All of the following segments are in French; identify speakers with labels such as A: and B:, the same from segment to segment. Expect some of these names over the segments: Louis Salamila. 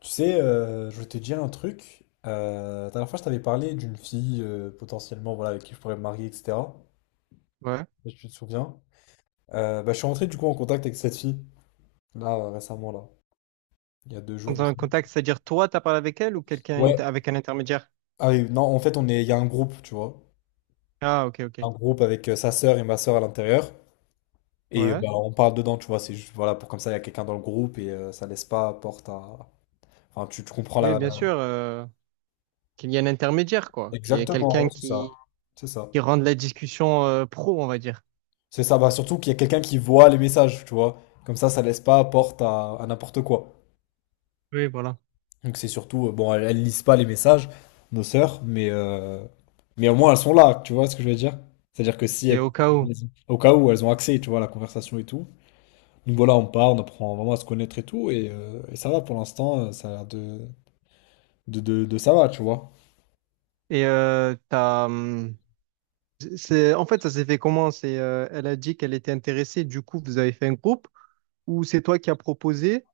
A: Tu sais, je voulais te dire un truc. La dernière fois, je t'avais parlé d'une fille potentiellement voilà, avec qui je pourrais me marier, etc.
B: Ouais.
A: Si tu te souviens. Bah, je suis rentré du coup en contact avec cette fille, là, récemment, là. Il y a 2 jours
B: Dans
A: de
B: un
A: ça.
B: contact, c'est-à-dire toi, t'as parlé avec elle ou quelqu'un
A: Ouais,
B: avec un intermédiaire?
A: ah oui, non, en fait, on est, il y a un groupe, tu vois.
B: Ah, ok, ok.
A: Un groupe avec sa sœur et ma sœur à l'intérieur. Et
B: Ouais.
A: bah, on parle dedans, tu vois. C'est juste, voilà, pour comme ça, il y a quelqu'un dans le groupe et ça laisse pas porte à. Enfin, tu comprends
B: Oui,
A: la.
B: bien
A: la-
B: sûr, qu'il y ait un intermédiaire, quoi. Qu'il y ait
A: Exactement,
B: quelqu'un
A: ouais, c'est ça. C'est ça.
B: qui rende la discussion pro, on va dire.
A: C'est ça, bah surtout qu'il y a quelqu'un qui voit les messages, tu vois. Comme ça laisse pas porte à n'importe quoi.
B: Oui, voilà.
A: Donc c'est surtout, bon, elles lisent pas les messages, nos sœurs, mais au moins elles sont là, tu vois ce que je veux dire? C'est-à-dire que si,
B: C'est au cas où.
A: au cas où, elles ont accès, tu vois, à la conversation et tout. Donc voilà, on part, on apprend vraiment à se connaître et tout, et ça va pour l'instant, ça a l'air de ça va, tu vois.
B: Et en fait, ça s'est fait comment? C'est, elle a dit qu'elle était intéressée, du coup, vous avez fait un groupe, ou c'est toi qui as proposé,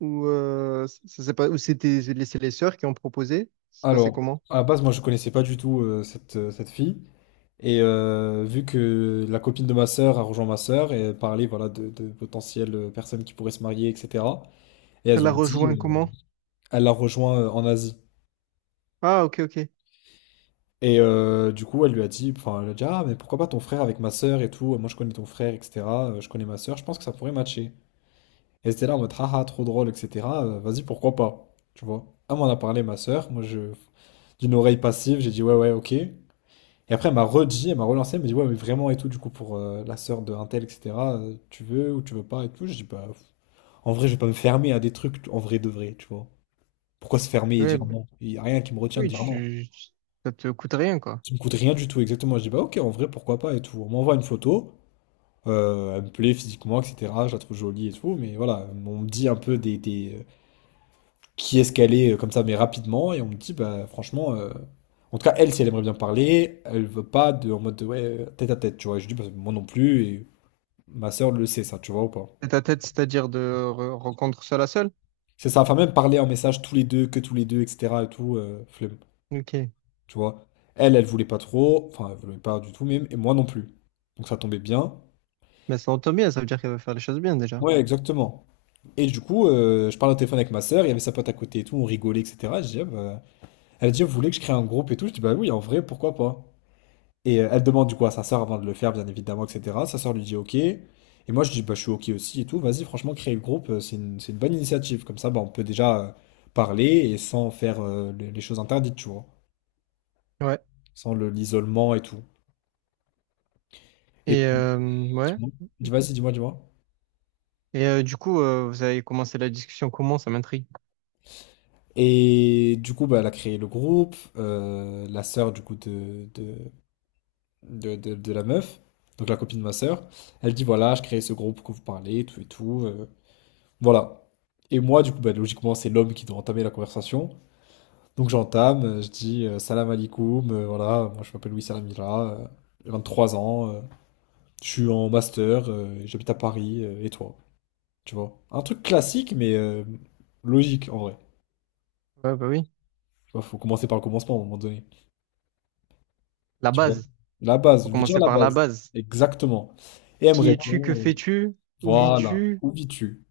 B: ou ça s'est pas, ou c'était les, c'est les sœurs qui ont proposé? Ça s'est passé
A: Alors,
B: comment?
A: à la base, moi je connaissais pas du tout cette fille. Et vu que la copine de ma sœur a rejoint ma sœur et parlé voilà, de potentielles personnes qui pourraient se marier, etc. Et elles
B: Elle a
A: ont dit,
B: rejoint comment?
A: elle l'a rejoint en Asie.
B: Ah, ok, ok.
A: Et du coup, elle lui a dit, enfin, elle a dit, ah, mais pourquoi pas ton frère avec ma sœur et tout, moi je connais ton frère, etc. Je connais ma sœur, je pense que ça pourrait matcher. Et c'était là en mode, ah, ah, trop drôle, etc. Vas-y, pourquoi pas, tu vois. Elle m'en a parlé, ma sœur, moi je, d'une oreille passive, j'ai dit, ouais, ouais, ok. Et après, elle m'a redit, elle m'a relancé, elle m'a dit, ouais, mais vraiment et tout, du coup, pour la sœur de un tel, etc., tu veux ou tu veux pas et tout. Je dis, bah, en vrai, je vais pas me fermer à des trucs en vrai de vrai, tu vois. Pourquoi se fermer et
B: Oui,
A: dire non? Il y a rien qui me retient de
B: Oui,
A: dire non.
B: tu, ça te coûte rien, quoi.
A: Ça me coûte rien du tout, exactement. Je dis, bah, ok, en vrai, pourquoi pas et tout. On m'envoie une photo, elle me plaît physiquement, etc., je la trouve jolie et tout, mais voilà, on me dit un peu qui est-ce qu'elle est, comme ça, mais rapidement, et on me dit, bah, franchement, en tout cas, elle, si elle aimerait bien parler, elle veut pas de, en mode de, ouais, tête à tête, tu vois. Et je dis, bah, moi non plus, et ma sœur le sait, ça, tu vois ou pas?
B: Tête à tête, c'est-à-dire de rencontre seul à seul.
A: C'est ça, enfin même parler en message tous les deux, que tous les deux, etc. et tout, flemme,
B: Ok.
A: tu vois. Elle voulait pas trop, enfin elle voulait pas du tout même, et moi non plus. Donc ça tombait bien.
B: Mais ça entend bien, ça veut dire qu'elle va faire les choses bien déjà.
A: Ouais, exactement. Et du coup, je parle au téléphone avec ma sœur, il y avait sa pote à côté et tout, on rigolait, etc. Je dis, ah bah, elle dit, vous voulez que je crée un groupe et tout? Je dis, bah oui, en vrai, pourquoi pas? Et elle demande du coup à sa sœur avant de le faire, bien évidemment, etc. Sa sœur lui dit OK. Et moi, je dis, bah, je suis OK aussi et tout. Vas-y, franchement, créer le groupe, c'est une bonne initiative. Comme ça, bah, on peut déjà parler et sans faire les choses interdites, tu vois.
B: Ouais.
A: Sans l'isolement et tout. Et
B: Et
A: puis,
B: ouais.
A: dis-moi, vas-y, dis-moi, dis-moi.
B: Et du coup, vous avez commencé la discussion comment? Ça m'intrigue.
A: Et du coup, bah, elle a créé le groupe. La sœur, du coup, de la meuf, donc la copine de ma sœur, elle dit, voilà, je crée ce groupe pour que vous parlez, tout et tout. Voilà. Et moi, du coup, bah, logiquement, c'est l'homme qui doit entamer la conversation. Donc j'entame, je dis salam alaikum, voilà, moi je m'appelle Louis Salamila, j'ai 23 ans, je suis en master, j'habite à Paris, et toi? Tu vois? Un truc classique, mais logique en vrai.
B: Ouais, bah oui.
A: Tu vois, faut commencer par le commencement à un moment donné.
B: La
A: Tu vois?
B: base.
A: La base,
B: Faut
A: je veux dire
B: commencer
A: la
B: par la
A: base.
B: base.
A: Exactement. Et elle me
B: Qui es-tu? Que
A: répond,
B: fais-tu? Où
A: voilà,
B: vis-tu?
A: où vis-tu?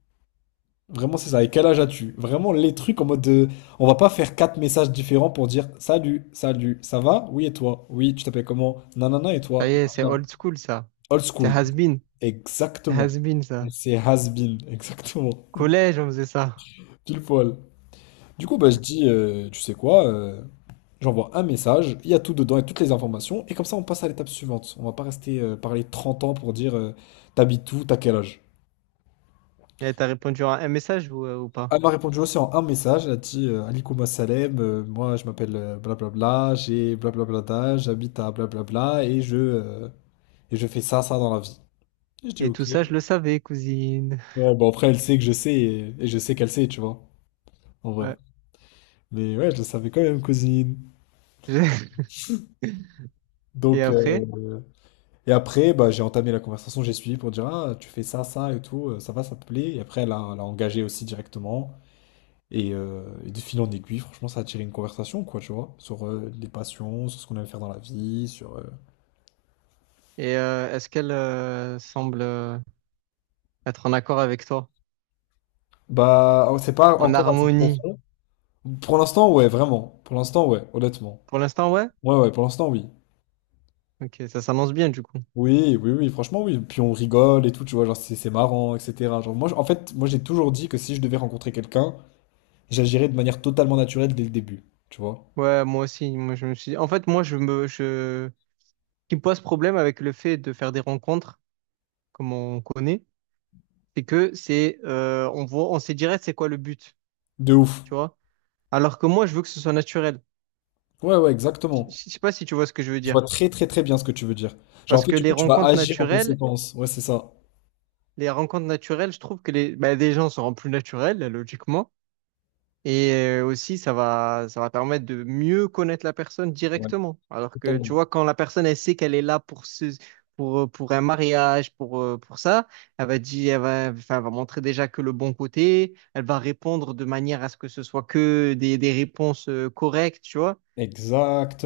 A: Vraiment, c'est ça. Et quel âge as-tu? Vraiment, les trucs en mode de. On va pas faire quatre messages différents pour dire salut, salut, ça va? Oui, et toi? Oui, tu t'appelles comment? Nanana, et
B: Ça y
A: toi?
B: est, c'est
A: Nanana.
B: old school, ça.
A: Old
B: C'est
A: school.
B: has-been. C'est
A: Exactement.
B: has-been, ça.
A: C'est has-been. Exactement.
B: Collège, on faisait ça.
A: Pile poil. Du coup, bah, je dis, tu sais quoi? J'envoie un message, il y a tout dedans et toutes les informations. Et comme ça, on passe à l'étape suivante. On va pas rester parler 30 ans pour dire t'habites où, t'as quel âge?
B: Et t'as répondu à un message ou pas?
A: Elle m'a répondu aussi en un message, elle a dit Alikouma Salem, moi je m'appelle blablabla, j'ai blablabla d'âge, j'habite à blablabla et je fais ça, ça dans la vie. Et je dis
B: Et
A: ok.
B: tout ça, je le savais, cousine.
A: Ouais, bon après elle sait que je sais et je sais qu'elle sait, tu vois, en vrai.
B: Ouais.
A: Mais ouais, je le savais quand même, cousine.
B: Et
A: Donc,
B: après?
A: euh, et après, bah, j'ai entamé la conversation, j'ai suivi pour dire ah, tu fais ça, ça et tout, ça va, ça te plaît. Et après, elle a engagé aussi directement. Et de fil en aiguille, franchement, ça a attiré une conversation, quoi, tu vois, sur les passions, sur ce qu'on aime faire dans la vie.
B: Et est-ce qu'elle semble être en accord avec toi?
A: Bah, oh, c'est pas
B: En
A: encore assez
B: harmonie?
A: profond. Pour l'instant, ouais, vraiment. Pour l'instant, ouais, honnêtement.
B: Pour l'instant, ouais?
A: Ouais, ouais, pour l'instant, oui.
B: Ok, ça s'annonce bien du coup.
A: Oui, oui, oui, franchement, oui. Puis on rigole et tout, tu vois, genre, c'est marrant, etc. Genre, moi, en fait, moi, j'ai toujours dit que si je devais rencontrer quelqu'un, j'agirais de manière totalement naturelle dès le début, tu vois.
B: Ouais, moi aussi. Moi, je me suis... En fait, moi, je me... Je... Ce qui me pose problème avec le fait de faire des rencontres, comme on connaît, c'est que c'est... on voit... on sait direct c'est quoi le but,
A: De ouf.
B: tu vois? Alors que moi, je veux que ce soit naturel.
A: Ouais, ouais,
B: Je
A: exactement.
B: je- sais pas si tu vois ce que je veux
A: Je
B: dire.
A: vois très, très, très bien ce que tu veux dire. Genre, en
B: Parce
A: fait,
B: que
A: du coup, tu vas agir en conséquence. Ouais, c'est ça.
B: les rencontres naturelles, je trouve que les, bah, des gens seront plus naturels, logiquement. Et aussi, ça va permettre de mieux connaître la personne
A: Ouais,
B: directement. Alors que, tu
A: totalement.
B: vois, quand la personne, elle sait qu'elle est là pour pour un mariage, pour ça, elle va dire, elle va, enfin, elle va montrer déjà que le bon côté, elle va répondre de manière à ce que ce soit que des réponses correctes, tu vois.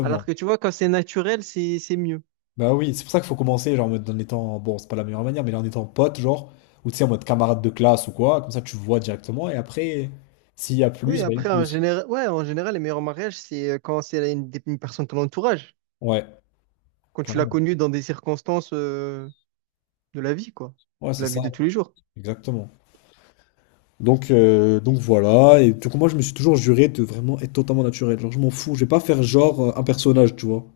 B: Alors que, tu vois, quand c'est naturel, c'est mieux.
A: Bah oui, c'est pour ça qu'il faut commencer, genre, en mode en étant, bon, c'est pas la meilleure manière, mais en étant pote, genre, ou tu sais, en mode camarade de classe ou quoi, comme ça tu vois directement, et après, s'il y a
B: Oui,
A: plus, bah il y a
B: après, en
A: plus.
B: général, ouais, en général, les meilleurs mariages, c'est quand c'est une personne de ton entourage,
A: Ouais,
B: quand tu l'as
A: clairement.
B: connue dans des circonstances, de la vie, quoi,
A: Ouais,
B: de
A: c'est
B: la
A: ça,
B: vie de tous les jours.
A: exactement. Donc, voilà, et donc moi je me suis toujours juré de vraiment être totalement naturel, genre je m'en fous, je vais pas faire genre un personnage, tu vois.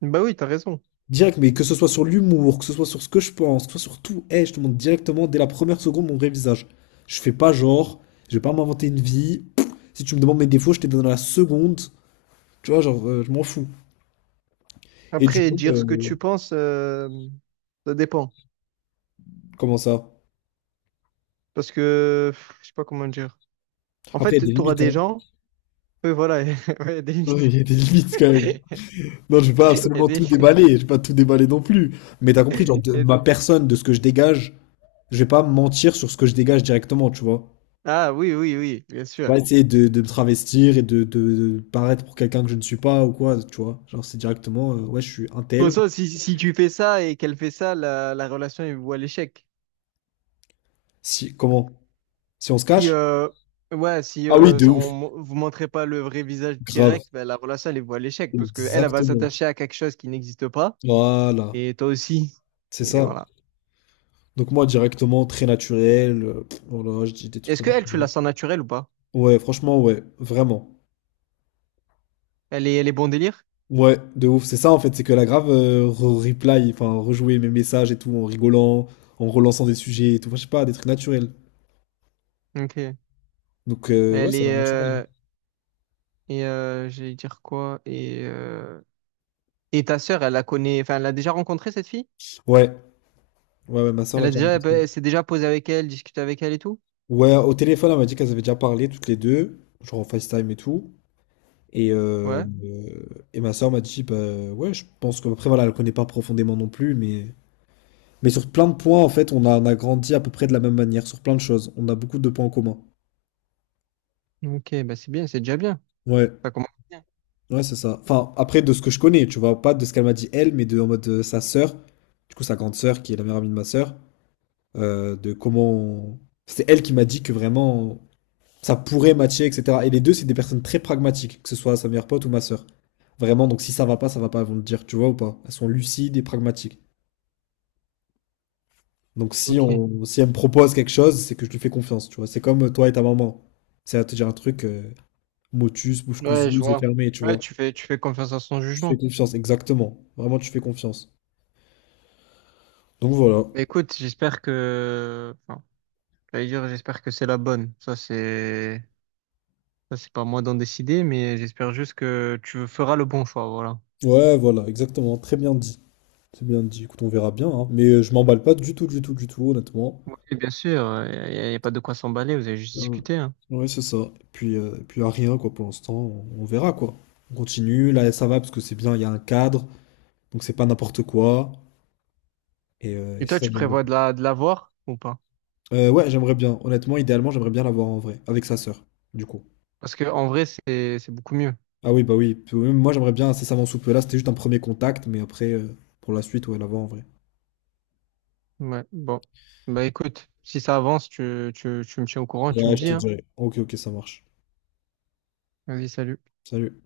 B: Bah oui, t'as raison.
A: Direct, mais que ce soit sur l'humour, que ce soit sur ce que je pense, que ce soit sur tout, hey, je te montre directement dès la première seconde mon vrai visage. Je fais pas genre, je vais pas m'inventer une vie. Si tu me demandes mes défauts, je te donne la seconde. Tu vois, genre, je m'en fous. Et du
B: Après,
A: coup,
B: dire ce que tu penses, ça dépend.
A: comment ça?
B: Parce que, pff, je sais pas comment dire. En
A: Après, il y a des
B: fait, t'auras
A: limites,
B: des
A: hein.
B: gens. Oui, voilà. ouais, Il y a des
A: Non,
B: limites.
A: il y a des limites quand même.
B: Il
A: Non, je vais pas
B: y a
A: absolument tout
B: des...
A: déballer, je vais pas tout déballer non plus. Mais t'as compris, genre,
B: il
A: de
B: y a-
A: ma personne, de ce que je dégage, je vais pas mentir sur ce que je dégage directement, tu vois.
B: Ah oui, oui, oui, bien sûr.
A: Pas essayer de me travestir et de paraître pour quelqu'un que je ne suis pas ou quoi, tu vois. Genre, c'est directement, ouais, je suis un
B: Pour
A: tel.
B: ça, si, si tu fais ça et qu'elle fait ça, la relation, elle voit l'échec.
A: Si, comment? Si on se
B: Si,
A: cache?
B: ouais, si
A: Ah oui, de ouf,
B: vous montrez pas le vrai visage
A: grave.
B: direct, ben, la relation, elle voit l'échec. Parce que elle va
A: Exactement.
B: s'attacher à quelque chose qui n'existe pas.
A: Voilà,
B: Et toi aussi.
A: c'est
B: Et
A: ça.
B: voilà.
A: Donc moi, directement, très naturel. Voilà, je dis des trucs
B: Est-ce que
A: comme ça.
B: elle, tu la sens naturelle ou pas?
A: Ouais, franchement, ouais, vraiment.
B: Elle est bon délire?
A: Ouais, de ouf. C'est ça, en fait, c'est que la grave reply, enfin, rejouer mes messages et tout, en rigolant, en relançant des sujets et tout. Enfin, je sais pas, des trucs naturels.
B: Ok.
A: Donc, ouais,
B: Elle
A: ça a
B: est,
A: l'air naturel.
B: et j'allais dire quoi? Et ta sœur, elle la connaît, enfin, elle l'a déjà rencontrée, cette fille?
A: ouais, Ouais, ouais, ma soeur
B: Elle
A: l'a
B: a
A: déjà
B: déjà, bah,
A: rencontré.
B: elle s'est déjà posée avec elle, discutée avec elle et tout?
A: Ouais, au téléphone, elle m'a dit qu'elles avaient déjà parlé toutes les deux, genre en FaceTime et tout. Et, euh,
B: Ouais.
A: euh, et ma soeur m'a dit, bah ouais, je pense que, après, voilà, elle connaît pas profondément non plus, mais sur plein de points, en fait, on a grandi à peu près de la même manière, sur plein de choses. On a beaucoup de points en commun.
B: Ok, bah c'est bien, c'est déjà bien.
A: Ouais,
B: Ça commence bien.
A: ouais, c'est ça. Enfin, après, de ce que je connais, tu vois, pas de ce qu'elle m'a dit elle, mais de en mode sa sœur, du coup, sa grande sœur, qui est la meilleure amie de ma sœur, de comment. C'était elle qui m'a dit que vraiment ça pourrait matcher, etc. Et les deux, c'est des personnes très pragmatiques, que ce soit sa meilleure pote ou ma sœur. Vraiment, donc si ça va pas, ça va pas, elles vont le dire, tu vois ou pas. Elles sont lucides et pragmatiques. Donc
B: Ok.
A: si elle me propose quelque chose, c'est que je lui fais confiance, tu vois. C'est comme toi et ta maman. C'est à te dire un truc, motus, bouche
B: Ouais,
A: cousue,
B: je
A: yeux
B: vois.
A: fermés, tu
B: Ouais,
A: vois.
B: tu fais confiance à son
A: Tu fais
B: jugement.
A: confiance, exactement. Vraiment, tu fais confiance. Donc voilà.
B: Bah écoute, j'espère que, enfin, j'allais dire, j'espère que c'est la bonne. Ça, c'est pas à moi d'en décider, mais j'espère juste que tu feras le bon choix, voilà.
A: Ouais, voilà, exactement. Très bien dit. C'est bien dit. Écoute, on verra bien, hein. Mais je m'emballe pas du tout, du tout, du tout, honnêtement.
B: Et bien sûr, y a pas de quoi s'emballer, vous avez juste
A: Ouais,
B: discuté. Hein.
A: ouais, c'est ça. Puis, là, rien, quoi, pour l'instant, on verra, quoi. On continue, là, ça va, parce que c'est bien, il y a un cadre, donc c'est pas n'importe quoi. Et
B: Et
A: c'est
B: toi,
A: ça
B: tu
A: que j'aime bien.
B: prévois de de la voir ou pas?
A: Ouais, j'aimerais bien. Honnêtement, idéalement, j'aimerais bien l'avoir en vrai, avec sa sœur, du coup.
B: Parce que en vrai, c'est beaucoup mieux.
A: Ah oui, bah oui. Puis, oui, moi, j'aimerais bien incessamment sous peu. Là, c'était juste un premier contact, mais après, pour la suite, ouais, l'avoir en vrai.
B: Ouais, bon. Bah écoute, si ça avance, tu me tiens au courant, tu me
A: Ouais, je
B: dis,
A: te
B: hein.
A: dirai. Ok, ok, ça marche.
B: Vas-y, salut.
A: Salut.